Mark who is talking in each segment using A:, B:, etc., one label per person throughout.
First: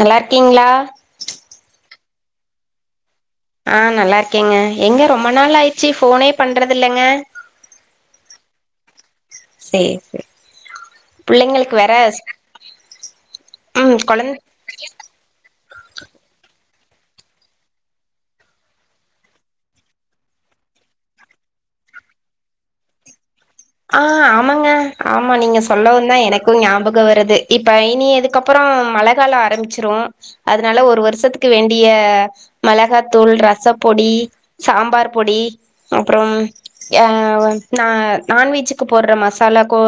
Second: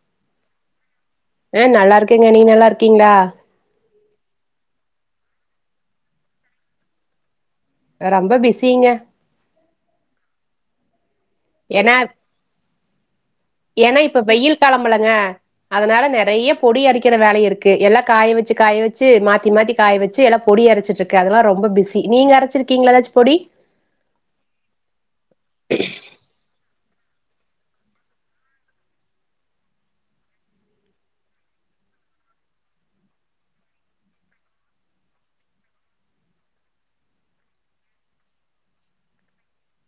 A: நல்லா இருக்கீங்ளா
B: ஹே நல்லா இருக்கெங்க நீங்க நல்லா இருக்கீங்களா
A: ஆஹ் நல்லா இருக்கேங்க எங்க ரொம்ப நாளாஆயிச்சு போனே பண்றது இல்லங்க
B: ரொம்ப பிஸிங்க
A: சேர் சே புள்ளகளுக்கு
B: ஏன்னா
A: வெரஸ் [inaudible]
B: ஏன்னா இப்ப வெயில் காலம்பழங்க அதனால நெறய பொடி அரைக்கிற வேலை இருக்கு எல்லாம் காய வச்சி காய வச்சி மாத்தி மாத்தி காய வச்சி எல்லாம் பொடி அரைச்சிட்டு இருகே அதலாம் ரொம்ப பிஸி நீங்க அரச்சிருக்கீங்கள ஏதாச்சும் பொடி
A: ஆஹ் ஆமாங்க ஆமா நீங்க சொல்லவு தா எனக்கும் ஞாபக க்க வருது இப்ப இனி அதுக்கப்புறம் மளகாலம் ஆரம்மிச்ரூ அதனால ஒரு வருஷத்துக்கு வேண்டிய மிளகாத்தூள் ரசப்பொடி சாம்பார் பொடி அப்புறம் யா நா நான்வெஜ்ஜீக்கு போடுற மசாலா கோ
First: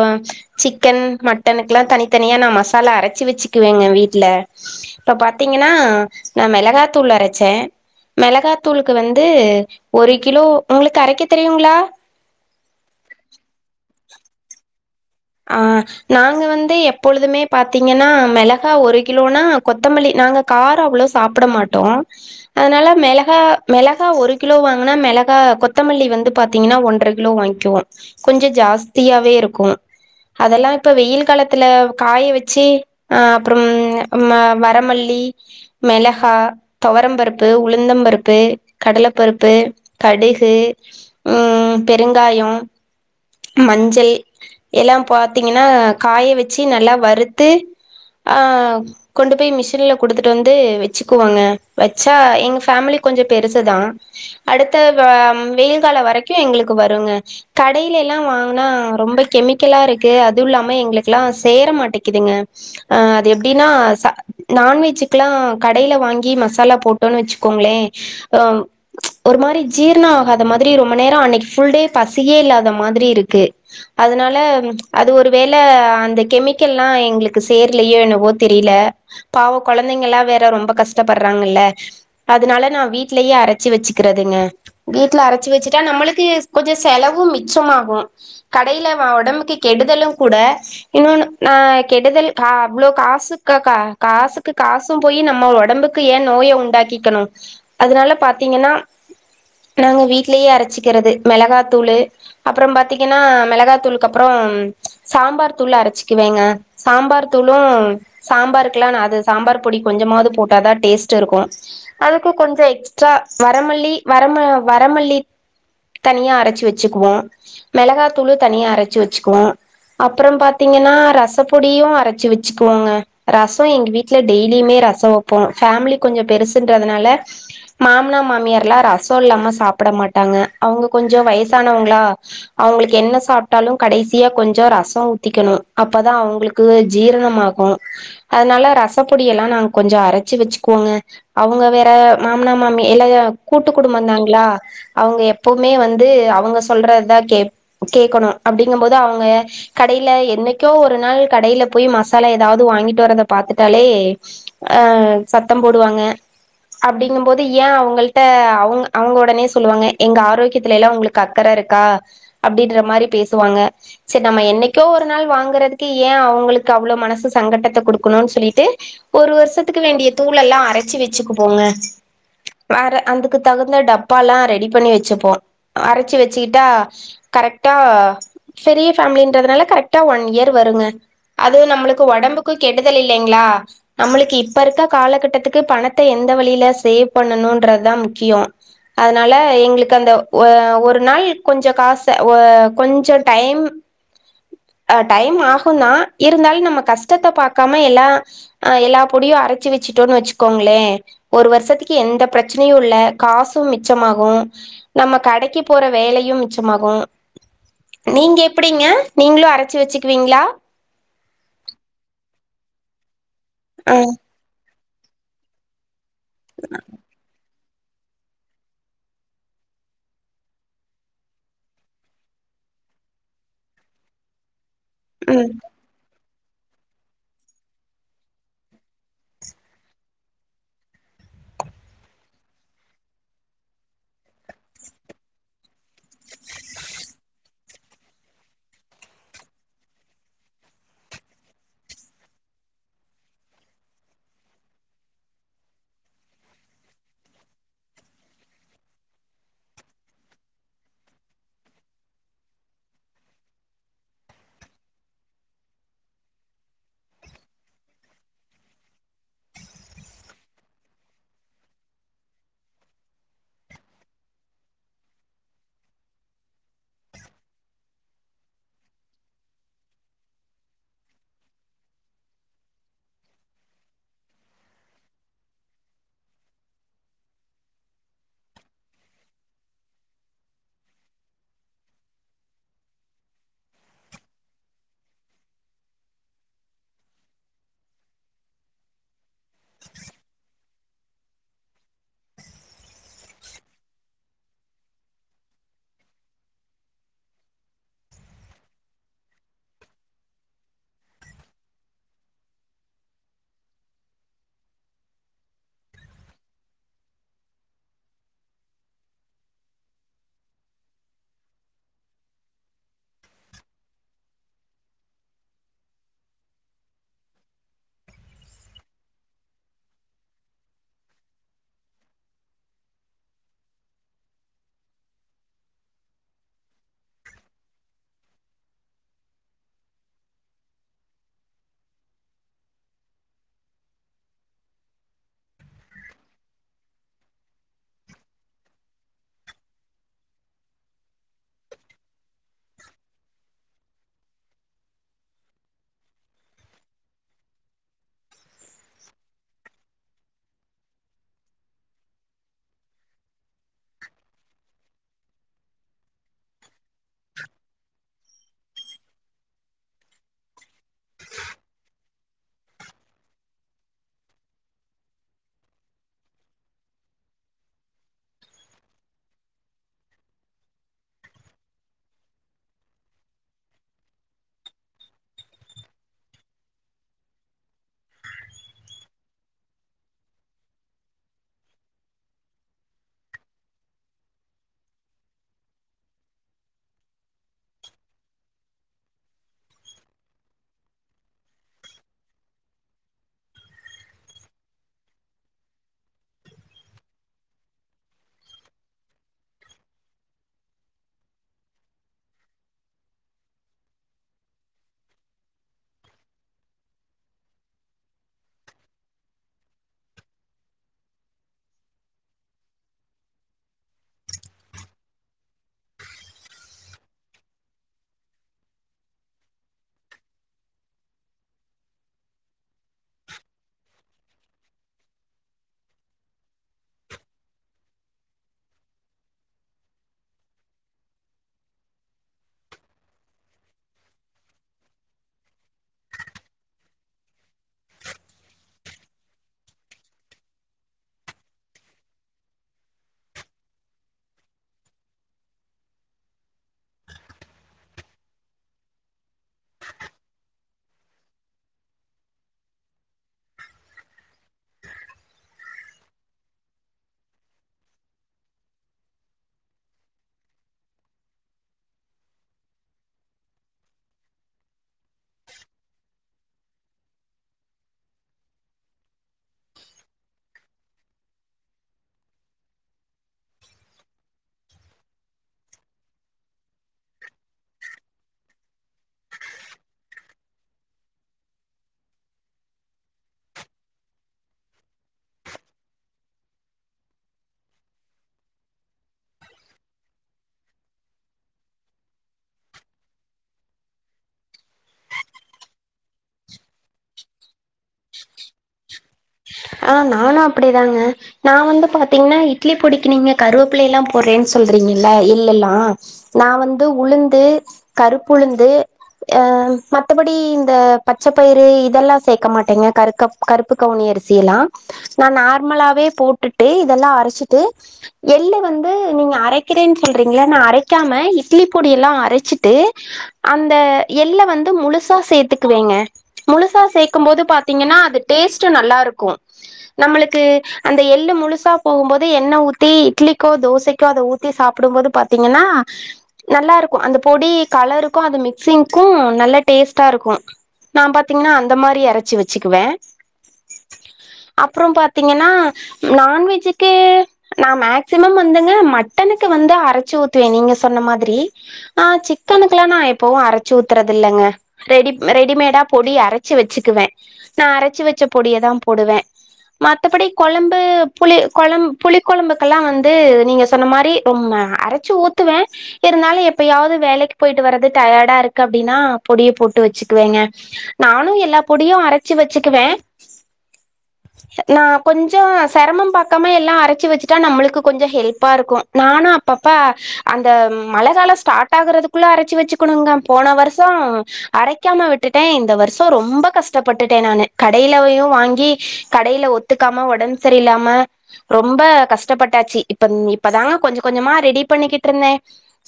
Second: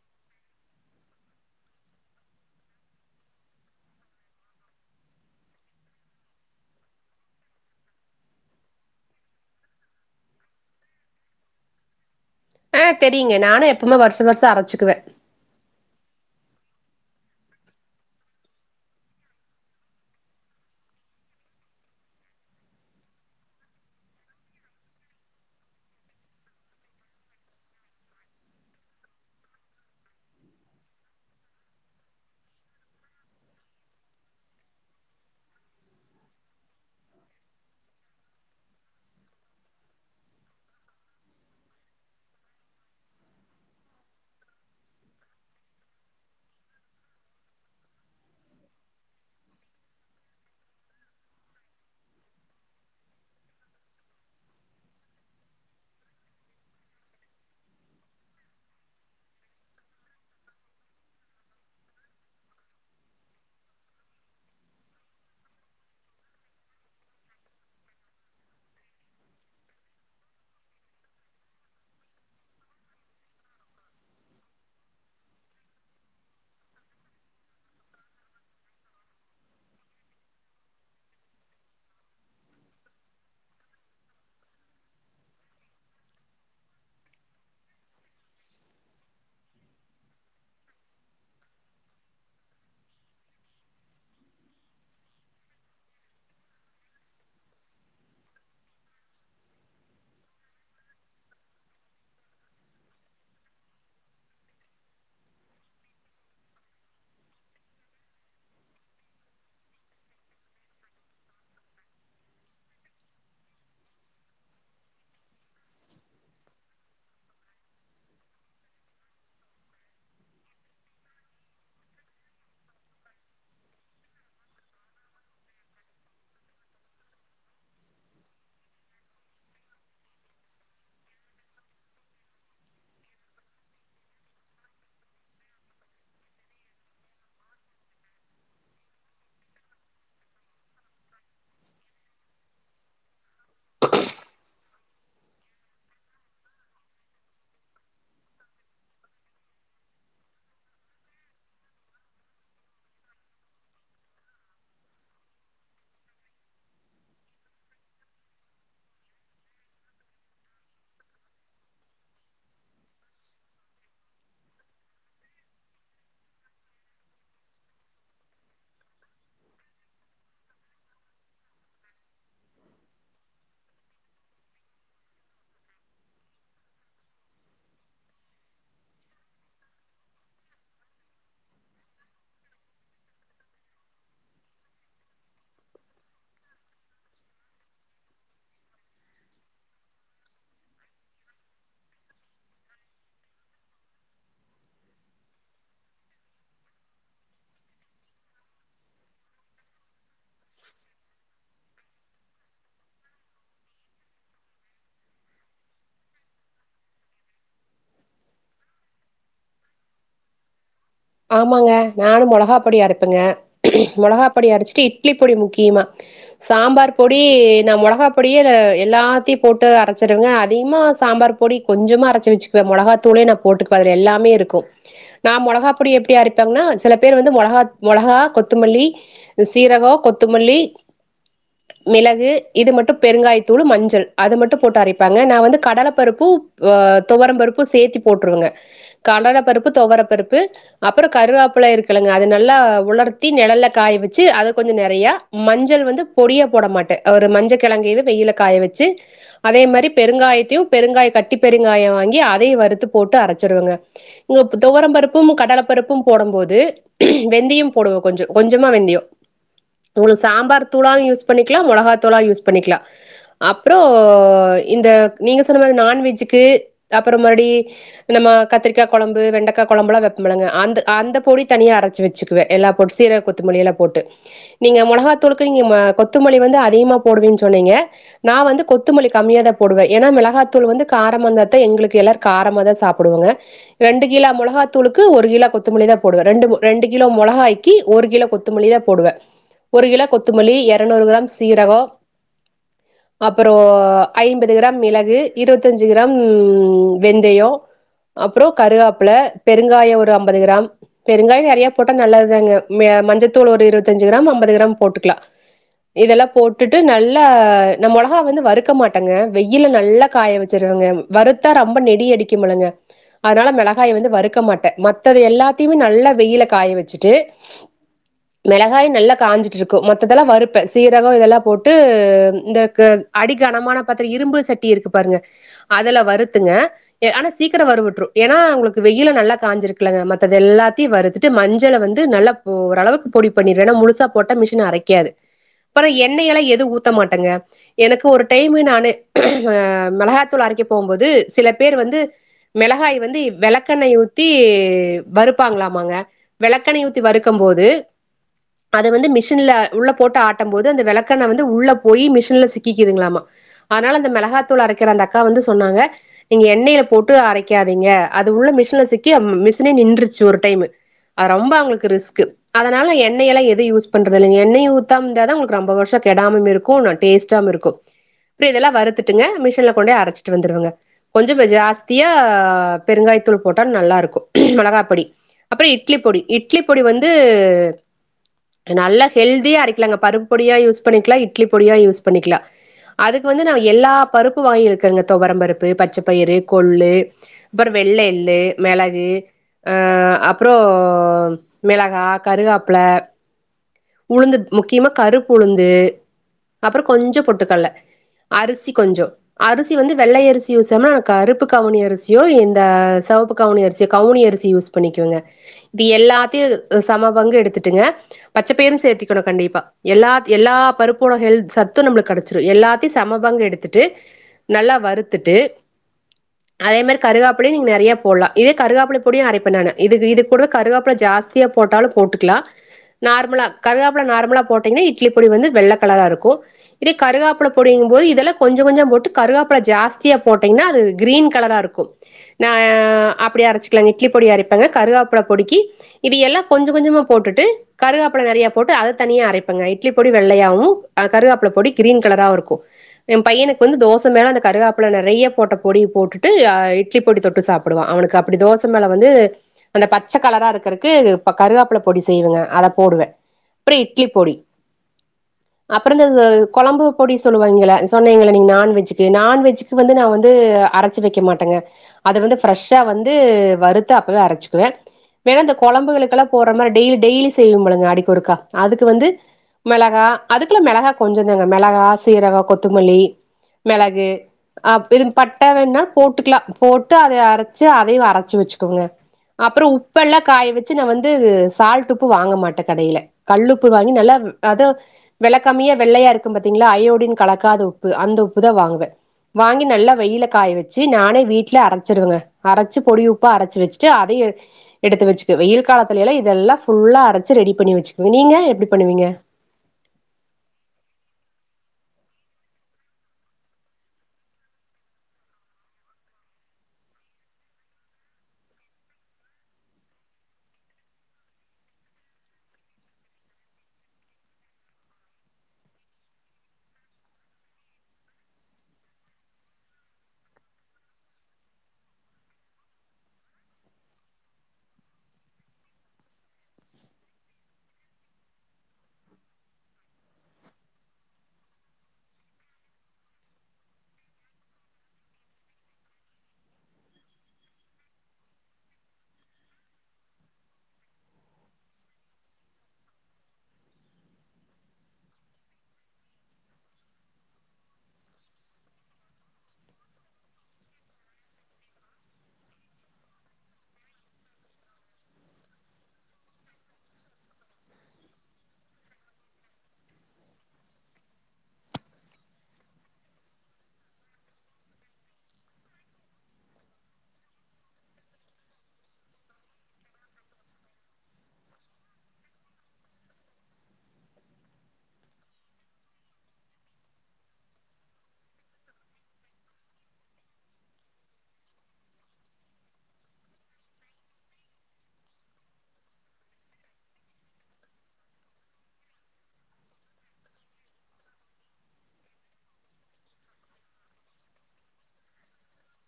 A: சிக்கன் மட்டனுக்கெல்லாம் தனித்தனியா நான் மசாலா அரச்சு வச்சுகுவேங்க வீடுல இப்ப பாத்தீங்கனா நான் மிளகாதூள் அரச்சேன் மிளகாதூளுக்கு வந்து ஒரு கிலோ உங்களுக்கு அரைக்க தெரியுங்களா
B: ஆஹ் தெரியங்க நானும் எப்பவுமே வருஷம் வருஷம் அரைச்சுகுவேன்
A: ஆஹ் நாங்க வந்து எப்பொழுதுமே பாத்தீங்கனா மிளகா ஒரு கிலோனா கொத்தமல்லி நாங்க காரம் அவ்வளவு சாப்பிட மாட்டோம் அதனால மிளகா மிளகா ஒரு கிலோ வாங்குனா மிளகா கொத்தமல்லி வந்து பாத்தீங்கனா ஒன்ற கிலோ வாங்கிவோம் கொஞ்சம் ஜாஸ்தியாவே இருக்கும் அதலாம் இப்ப வெயில் காலத்துல காய வச்சு அஹ் அப்புறம் வரமல்லி மிளகா துவரம்பருப்பு உளுந்தம்பருப்பு கடலப்பருப்பு கடுகு உஹம் பெருங்காயம் மஞ்சள் எல்லாம் பாத்தீங்கனா காய வச்சு நல்லா வறுத்து ஆஹ் கொண்டுபோய் மிஷினல கொடுதுட்டு வந்து வச்சுக்குவாங்க வச்சா எங்கஃபேமிலி கொஞ்ச பெருசுதான் அடுத்த வ வெயில்காலம் வரக்கியும் எங்களுக்கு வருங்க கடையில எல்லாம் வாங்குனா ரொம்ப கேமிக் இருக்கு அது இல்லாம எங்களுக்குல்லாம் சேரமாட்டிகிதுங்க அது எப்டின்னா நான்வெஜுக்கலாம் கடையில வாங்கி மசாலா போட்டோனுவச்சுக்கோங்களே ம் ஒரு மாதிரி ஜீரணம் ஆகாதமாதிரி ரொம்பநேரம் அன்னைகு ஃபுல்டே பசியே இல்லாத மாதிரி இருக்கு அதனால அது ஒருவேளை அந்த கெமிக்கல்லாம் எங்களுக்கு சேரலயோ என்னவோ தெரியல பாவ குழந்தங்கல்லாம் வேற ரொம்ப கஷ்டப்படுறாங்கல அதனால நான் வீட்லேயே அரச்சு வச்சுக்கிறதுங்க வீட்ல அரச்சுவச்சுக்கிட்டா நம்மளுக்கு கொஞ்சம் செலவு மிச்சமாகும் கடையில உடம்புக்கு கெடுதலும் கூட இன்னொனு ந கெடுதல் அவ்ளோ காசு கா காசுக்கு காசும் போய் நம்ம உடம்புக்கு யான் நோய உண்டாக்கிக்கணும் அதனால பாத்தீங்கனா நாங்க வீடலயே அரச்சுக்குறது மிளகாத்தூலு அப்பறம்பாத்தீங்கனா மிளகா தூலுக்கு அப்பறமசாம்பார் தூள் அரைச்சிக்குவேங்க சாம்பார தூளும் சாம்பாருக்கெல்லாம்நான் அது சாம்பார் பொடி கொஞ்சமாவது போட்டாதான் டேஸ்ட் இருக்கும் அதுக்கும் கொஞ்சம் எக்ஸ்ட்ரா வரமல்லி வரம வரமல்லி தனியா அரைச்சி வச்சுக்குவோம் மிளகாயா தூளு தனியா அரச்சு வச்சுக்குவோம் அப்பறம் பா்த்தீங்கனா ரச பொடியும் அரச்சு வச்சுக்குவோங்க ரசம் எங்க வீட்டுல டெய்லியுமே ரசம் வைப்போம் பேமிலி கொஞ்சம் பெருசுன்றதுனால மாமனா மாமியார்ல்லாம் ரசம் இல்லாம சாப்பிட மாட்டாங்க அவங்க கொஞ்சம் வயசானவங்களா அவங்களுக்கு என்ன எது சாப்டாலும் கடைசியா கொஞ்சம் ரசம் ஊத்திக்கணும் அப்பதான் அவங்களுக்கு ஜீரணமாகும் அதனால ரசப்பொடியெல்லாம் நாங்க கொஞ்சம் அரைச்சுவச்சுக்குவோங்க அவங்க வேற மாமனா மாமி எல்லாம் கூட்டு குடும்பதானங்களா அவங்க எப்பவுமே வந்து அவங்க சொல்றததான் கேப் கேட்கணும் அப்டிங்கும் போது அவங்க கடையில என்னைக்கோ ஒரு நாள் கடயில போய் மசாலா ஏதாவது வாங்கிட்டுவரத பாத்துட்டாலே ஷ சத்தம் போடுவாங்க அப்டிங்கும் போது ஏன் அவங்கள்ட்ட அவங்க அவங்க உடனே சொல்லுவாங்க எங்க ஆரோக்கியத்தலெல்லாம் அவங்களுக்கு அக்கறை இருக்கா அப்படின்ற மாரி பேசுவாங்க ச் சரி ம்ம என்னைக்கோ ஒரு நாள் வாங்குறதுக்கு ஏன் அவங்களுக்கு அவ்ளோ மனசு சங்கடத்த கொடுக்கணும்னு சொல்லிட்டு ஒரு வருஷத்துக்கு வேண்டிய தூள்லெல்லாம் அரச்சு வச்சுக்குப்போங்க அதுக்குதகுந்த டப்பாலாம் ரெடி பண்ணி வச்சுப்போம் அரச்சு வச்சுக்கிட்டா கரெக்ட் ர பெரிய ஃபேமிலிங்குறதுனால கரெக்டா ஒன் இயர் வருங்க அது நம்மளுக்கு உடம்புக்கும் கெடுதல் இல்லங்களா நம்மளுக்கு இப்ப இருக்க காலகட்டத்துக்கு பணத்தை எந்த வழியில சேவ் பண்ணணும்றதுதான் முக்கியம் அதனால எங்களுக்கு அந்த ஒரு நாள் கொஞ்ச காசு கொஞ்சம் டைம் அ டைம் ஆகும்தான் இருந்தாலும் நம்ம கஷ்டத பாக்காம எல்லாம் ஹ எல்லா பொடியும் அரச்சு வச்சுட்டோன்னு வச்சுக்கோங்களே ஒரு வருஷத்துக்கு எந்த பிரச்சனையும் இல்ல காசும் மிச்சமாகும் நம்ம கடக்கி போற வேலையும் மிச்சமாகும் நீங்க எப்டிங்க நீங்களும் அரச்சு வச்சுக்குவீங்களா
B: ஆமாங்க நானும் மோளகா பொடிய அறப்பேங்கா க்கும்
A: ஆ
B: மோளகாப்பொடி அடிச்சுட்டு ப்ம் இட்லிப்பொடி முக்கியமா சாம்பார் பொடியீ நான் மோளகாபொடியே எல்லாத்தையும் போட்டு அரச்சுடுவேன் அதுவுமே சாம்பார் பொடி கொஞ்சமா அரச்சு வச்சுக்குவேன் மிளகாத்தூளே நான் போட்டுகுவேன் அதுல எல்லாமே இருக்கும் நான்
A: ம்
B: மோளகா ப் எப்டி அரப்பாங்கனா சில பேர் வந்து மோளகா மோளகா கொத்தமல்லி சீரகம் கொத்தமல்லி மிளகு இது மட்டும் பெருங்காயத்தூள் மஞ்சள் அது மட்டும் போட்டு அரப்பாங்க நான் வந்து கடலைப்பருப்பு துவரப்பருப்பு சேத்து போட்டுருவேன் கடலைப்பருப்பு துவரப்பருப்பு அப்பறம் கருகப்புள்ளை இருக்குலங்க அத நல்லா உலர்த்தி நிழல்ல காய வச்சு அது கொஞ்ச நிறைய மஞ்சள் வந்து பொடியா போட மாட்டேன் ஒரு மஞ்சள் கிழங்கையும் வெயில காய வச்சு அதே மாதிரி பெருங்காயத்தையும் பெருங்காய கட்டிபெருங்காயம் வாங்கி அதையும் வறுத்து போட்டு அரைச்சடுவங்க இங்க துவரம்பருப்பும் கடல பருப்பும் போடும் போது வெந்தியம் போடுவோம் கொஞ்சம் கொஞ்சமா வெந்தயம் நீங்க சாம்பார் தூளாகும் யூஸ் பண்ணிக்கலாம் மோளகா தூளாவும் யூஸ் பண்ணிக்கலாம் அப்பறம் இந்த நீங்க சொன்னமாதிரி நான்வெஜ்ஜுக்கு அப்புறம் இந்த நம்ம கத்திரிக்காகுழம்பு வெண்டக்காகுழம்புல்லாம் வைப்பலுங்க அந்த பொடி தனியா அரச்சு வச்சுக்குவேன் எல்லா பொட் சீரக கொத்தமல்லியேல்லாம் போட்டு நீங்க மோளகாத்தூளுக்குனு நீங்க கொத்தமல்லி வந்து அதிகமா போடுவேன்னு சொன்னீங்க நான்வந்து கொத்தமல்லி கம்மியதான் போடுவேன் ஏன்னா மிளகாத்தூள் வந்து காரமாயிருந்தாத எங்களுக்கு எல்லாரும் காரமா தான் சாப்பிடுவங்க ரெண்டு கிலோ மோளகாத்தூளுக்கு ஒரு கிலோ கொத்தமல்லி தான் போடுவேன் ரெண்டு ரெண்டு கிலோ மிளகாக்கி ஒரு கிலோ கொத்தமல்லி தான் போடுவேன் ஒரு கிலோ கொத்தமல்லி இப் எண்ணுரு கிராம் சீரகம் அப்றேம் ஐம்பது கிராம் மிளகு இருபத்தஞ்சு கிராம் வெந்தயம் அப்புறம் கருகாப்பில பெருங்காயம் ஒரு அம்ப பது கிராம் பெருங்காயம் நிறைய போட்டா நல்லதுதாங்க மஞ்சத்தூள் ஒரு இருபத்தஞ்சு கிராம் ஐம்பது கிராம் போட்டுக்கலாம் இதல்லாம் போட்டுட்டு நல்லா ந மோளகா வந்து வறுக்கமாட்டேங்க வெயில நல்லா காய வச்சிருவங்க வறுத்தா ரொம்ப நெடி அடிக்குமுலங்க அதனால மிளகாய வந்து வறுக்க மாட்டேன் மத்தாது எல்லாத்துதியும் நல்லா வெயில காய வச்சுட்டு மிளகாயும் நல்லா காஞ்சிட்டுயிருக்கும் மத்ததெல்லாம் வறுப்பேன் சீரகம் இதெல்லாம் போட்டு இந்த அடிகனமான பாதிரம் இரும்புசட்டி இருக்கு பாருங்க அதுல வருறுத்துங்க ஆனா சீக்கிரம் வருபட்டுரும் ஏன்னா உங்களுக்கு வெயிலு நல்லா காயஞ்சிரு மத்தாது எல்லாத்தையும் வருத்துட்டு மஞ்சள வந்து நல்லா ஓரளவுக்கு பொடி பண்ணிடரனும் முழுசா போட்டா மிஷின் அரக்காது அப்பறம் எண்ணெயேல்லாம் எதுவும் ஊத்த மாட்டேங்க எனக்கு ஒரு டைம் நானு மிளகாயத்தூள் அரக்க போம்போது சில பேர் வந்து மிளகாய் வந்து விளக்கெண்ணெய் ஊத்தி வருப்பாங்களாமாங்க விளக்கெண்ண ஊத்தி வறுக்கும் போது அது வந்து மிஷின்ல உள்ள போட்டு ஆட்டம் போது அந்த விளக்கெண்ண வந்து உள்ள போய் மிஷின்ல சிக்கிகுதுங்களாமா அதனால அந்த மிளகாத்தூள் அரக்கிற அந்த அக்கா வந்து சொன்னாங்க நீங்க எண்ணெயில போட்டு அரைக்காதீங்க அது உள்ள மிஷின்ல சிக்கி மிஷ் நின்றுச்சு ஒருடை அது ரொம்ப அவளுக்கு ரிஸ்க்கு அதனால எண்ணெயெல்ல எது யூஸ் பண்றது இல்ல எண்ணய ஊத்தமந்தான் ரொம்ப வருஷம் கெடாம இருக்கும் டேஸ்டும் இருக்கும் இப்ப இதெல்லாம் வருத்துட்டுங்க மிஷின்ல கொண்டே அரச்சிட்டு வந்துருவேங்க கொஞ்சம் ஜாஸ்தியா பெருங்காய தூள் போட்டா நல்லா இருக்கும் மோளகாப்பொடி அப்பறம் இட்லிபொடி இட்லி பொடி வந்து நல்லா ஹெல்தியாக அரக்கலாங்க பருப்பு பொடியாக யூஸ் பண்ணிக்கலாம் இட்லி பொடியா யூஸ் பண்ணிக்கலாம் அதுக்கு வந்து ந எல்லா பருப்பு வகையும் இருக்குங்க துவரம்பருப்பு பச்சைப்பயிறு கொள்ளு அப்பறம் வெள்ளஎள்ளு மெளகு அஹ் அப்பறம் மிளகா கருகளைப்பிள உளுந்து முக்கியமா கருப்புஉளுந்து அப்பறம் கொஞ்ச பொட்டுக்கடல அரிசி கொஞ்சம் அரிசி வந்து வெள்ளைஅரிசி யூஸ் கருப்புகவுனி அரிசியும் இந்த செவப்பு கவுனி அரிசியோ கவுனி அரிசி யூஸ் பண்ணிக்கோங்க இது எல்லாத்தையும் சம பங்கு எடுத்துட்டுங்க பச்சபயிரும் சேத்திக்கணும் கண்டிப்பா எ எல்லா பருப்போட கேல்த் சத்தும் கிடச்சுரும் எல்லாத்தையும் சமப்பாங்கு எடுத் வந்துட்டு நல்லா வருத்துட்டு அதே மாதிரி கருகாப்புல நெறைய போடலாம்இதேகருகாபுலபொடி அரப்பநானு இதுகூட கருகாப்புல ஜாஸ்தியா போட்டாலும் போட்டுக்கலா நார்மலா கருகாப்பல நார்மலா போட்டீங்கன்னா இட்லி பொடி வந்து வெள்ள கலரா இருக்கும் இதே கருகாப்பள பொடிங்கும் போது இதெல்லாம் கொஞ்சம் கொஞ்சம் போட்டு கருகாப்பல ஜாஸ்தியா போட்டீங்கன்னா அது கிரீன் கலரா இருக்கும் நஹ் அப்படியே அரைச்சிக்கலாங்க இட்லி பொடி அரைப்பாங்க கருகாப்பல பொடிக்கு இது எல்லாம் கொஞ்சம் கொஞ்சமா போட்டுட்டு கருகாப்பளை நிறையா போட்டு அதை தனியா அரைப்பேங்க இட்லி பொடி வெள்ளையாகவும் கருகாப்பில பொடி க்ரீன் கலராகவும் இருக்கும் என் பையனுக்கு வந்து தோசை மேலே அந்த கருகாப்பளை நெறைய போட்ட பொடி போட்டுட்டு இட்லி பொடி தொட்டு சாப்பிடுவான் அவனுக்கு அப்படி தோசை மேலே வந்து அந்த பச்சை கலராக இருக்கறக்கு கருகாப்பளை பொடி செய்வேங்க அதை போடுவே இட்லிபொடி அப்பறந்த கொழம்பு பொடி சொல்லுவாங்கள சொன்னிங்கள நீங்க நான் வெஜ்க்கு நா வந்து அரைச்ச வைக்க மாட்டேங்க வந்து ஃபெஸ்ஸா வந்து வறுத்து வந்து அப்பவே அரச்சிக்குவே அந்த கொழம்புகளுக்கு போற மாதிரில டெய்லி செய்பழுங்க அடிக்குறுக்கா அதுக்கு வந்து மிளகாய் அதுக்குள்ள மிளகாய்கொஞ்சோ தாங்க மிளகாய் சீரகம் கொத்தமல்லி மிளகு இது பட்டை வேணுனா போட்டுக்கலாம் போட்டு அதை அரைச்சு அதையும் அரைச்சு வச்சுக்கோங்க அப்புறம் உப்பெல்லாம் காய வச்சு நான் வந்து சால்ட் உப்பு வாங்க மாட்டே கடையில கல்லு உப்பு வாங்கி நல்லா அதோ வெளக்கம்மியா வெள்ளையா இருக்கு பாத்தீங்களா அயோடின் கலக்காத உப்பு அந்த உப்பு தான் வாங்குவே வாங்கி நல்லா வெயில காய வச்சு நானே வீட்டுல அரைச்சிடுவேங்க அரைச்சு பொடி உப்பா அரைச்சு வச்சுட்டு அதைய எடுத்து வச்சுடுவே வெயில் காலத்துல எல்லாம் இதெல்லாம் ஃபுல்லா அரைச்சு ரெடி பண்ணி வச்சுக்குவே நீங்க எப்புடி பண்ணுவீங்க
A: ஆஹ் நானும் அப்டிதாங்க நான் வந்து பாத்தீங்கன்னா இட்லி பொடிக்கு நீங்க கருவப்பிள்ளைல்லாம் போடுறேன்னு சொல்றீங்கல்ல இல்லல்லாம் நான் வந்து உளுந்து கருப்பு உளுந்து அஹ் மத்தபடி இந்த பச்சைப்பயிறு இதெல்லாம் சேர்க்க மாட்டேங்க கரு கருப்பு கவு செய்யலாம் நான் நார்மலாவே போட்டுட்டு இதெல்லாம் அரைச்சிட்டு எள்ளு வந்து நீங்க அரைக்கிறேன்னு சொல்றீங்கள நான் அரைக்காம இட்லி பொடிய எல்லாம் அரைச்சிட்டு அந்த எள்ள வந்து முழுசா சேத்துக்குவேங்க முழுசா சேக்கும் போது பாத்தீங்கன்னா அது டேஸ்ட்டும் நல்லா இருக்கு நம்மளுக்கு அந்த எள்ளு முழுசா போகும்போது எண்ணெய் ஊத்தி இட்லிக்கோ தோசைக்கோ அதை ஊத்தி சாப்புடும்போது பாத்தீங்கன்னா நல்லா இருக்கும் அந்த பொடி கலருக்கும் அது மிக்சிங்க்கும் நல்ல டேஸ்டா இருக்கும் நான் பாத்தீங்கன்னா அந்த மாரி அரைச்சி வச்சுக்குவேன் அப்புறம் பாத்தீங்கன்னா நான்வெஜ்ஜுக்கு நான் மேக்சிமம் வந்துங்க மட்டனுக்கு வந்து அரைச்சு ஊத்துவேன் நீங்க சொன்ன மாதிரி ஆஹ் சிக்கனுக்கு எல்லா நா எப்பவும் அரைச்சு ஊத்துறது இல்லங்க ரெடி ரெடிமேடா பொடி அரைச்சு வச்சுக்குவேன் நான் அரைச்சு வச்ச பொடியதான் போடுவேன் மத்தபடி குழம்பு புளி கொழம்பு புளி கொழம்புக்கெல்லாம் வந்து நீங்க சொன்ன மாதிரி ரொம்ப அரைச்சு ஊத்துவேன் இருந்தாலும் எப்பையாவது வேலைக்கு போயிட்டு வர்றது டயாடா இருக்கு அப்டின்னா பொடிய போட்டு வச்சுக்குவேங்க நானும் எல்லா பொடியும் அரைச்சு வச்சுக்குவேன் நான் கொஞ்சோ சிரமம் பாக்காமா எல்லாம் அரைச்சு வச்சுட்டா நம்மளுக்கு கொஞ்சம் ஹெல்ப்பா இருக்கு நானும் அப்பப்ப அந்த மழ காலம் ஸ்டார்ட் ஆகுறதுக்குள்ள அரச்சு வச்சுக்கணுங்க போன வருஷோ அரைக்காம விட்டுட்டே இந்த வருஷம் ரொம்ப கஷ்டப்பட்டுட்டே நானு கடையிலையும் வாங்கி கடையில ஒத்துக்காம உடம்பு சரியிலாம ரொம்ப கஷ்டப்பட்டாச்சு இப்ப இப்பதாங்க கொஞ்ச கொஞ்சமா ரெடி பண்ணிக்கிட்டு இருந்தேன்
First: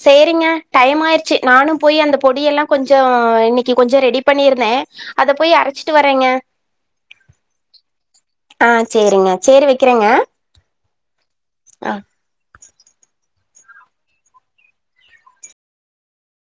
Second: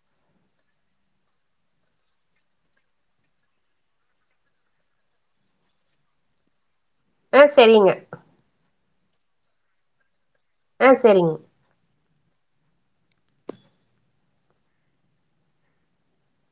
A: சேரிங்க டைம் ஆயிருச்சு நானும் போய் அந்த பொடிய எல்லாம் கொஞ்சம் இன்னைக்கு கொஞ்சம் ரெடி பண்ணியிருந்தேன் அத போய் அரைச்சிட்டு வரேங்க
B: உம் செரிங்க
A: செரிங்க செரி வைக்றேங்க
B: ஆஹ செரிங்க
A: ஆஹ்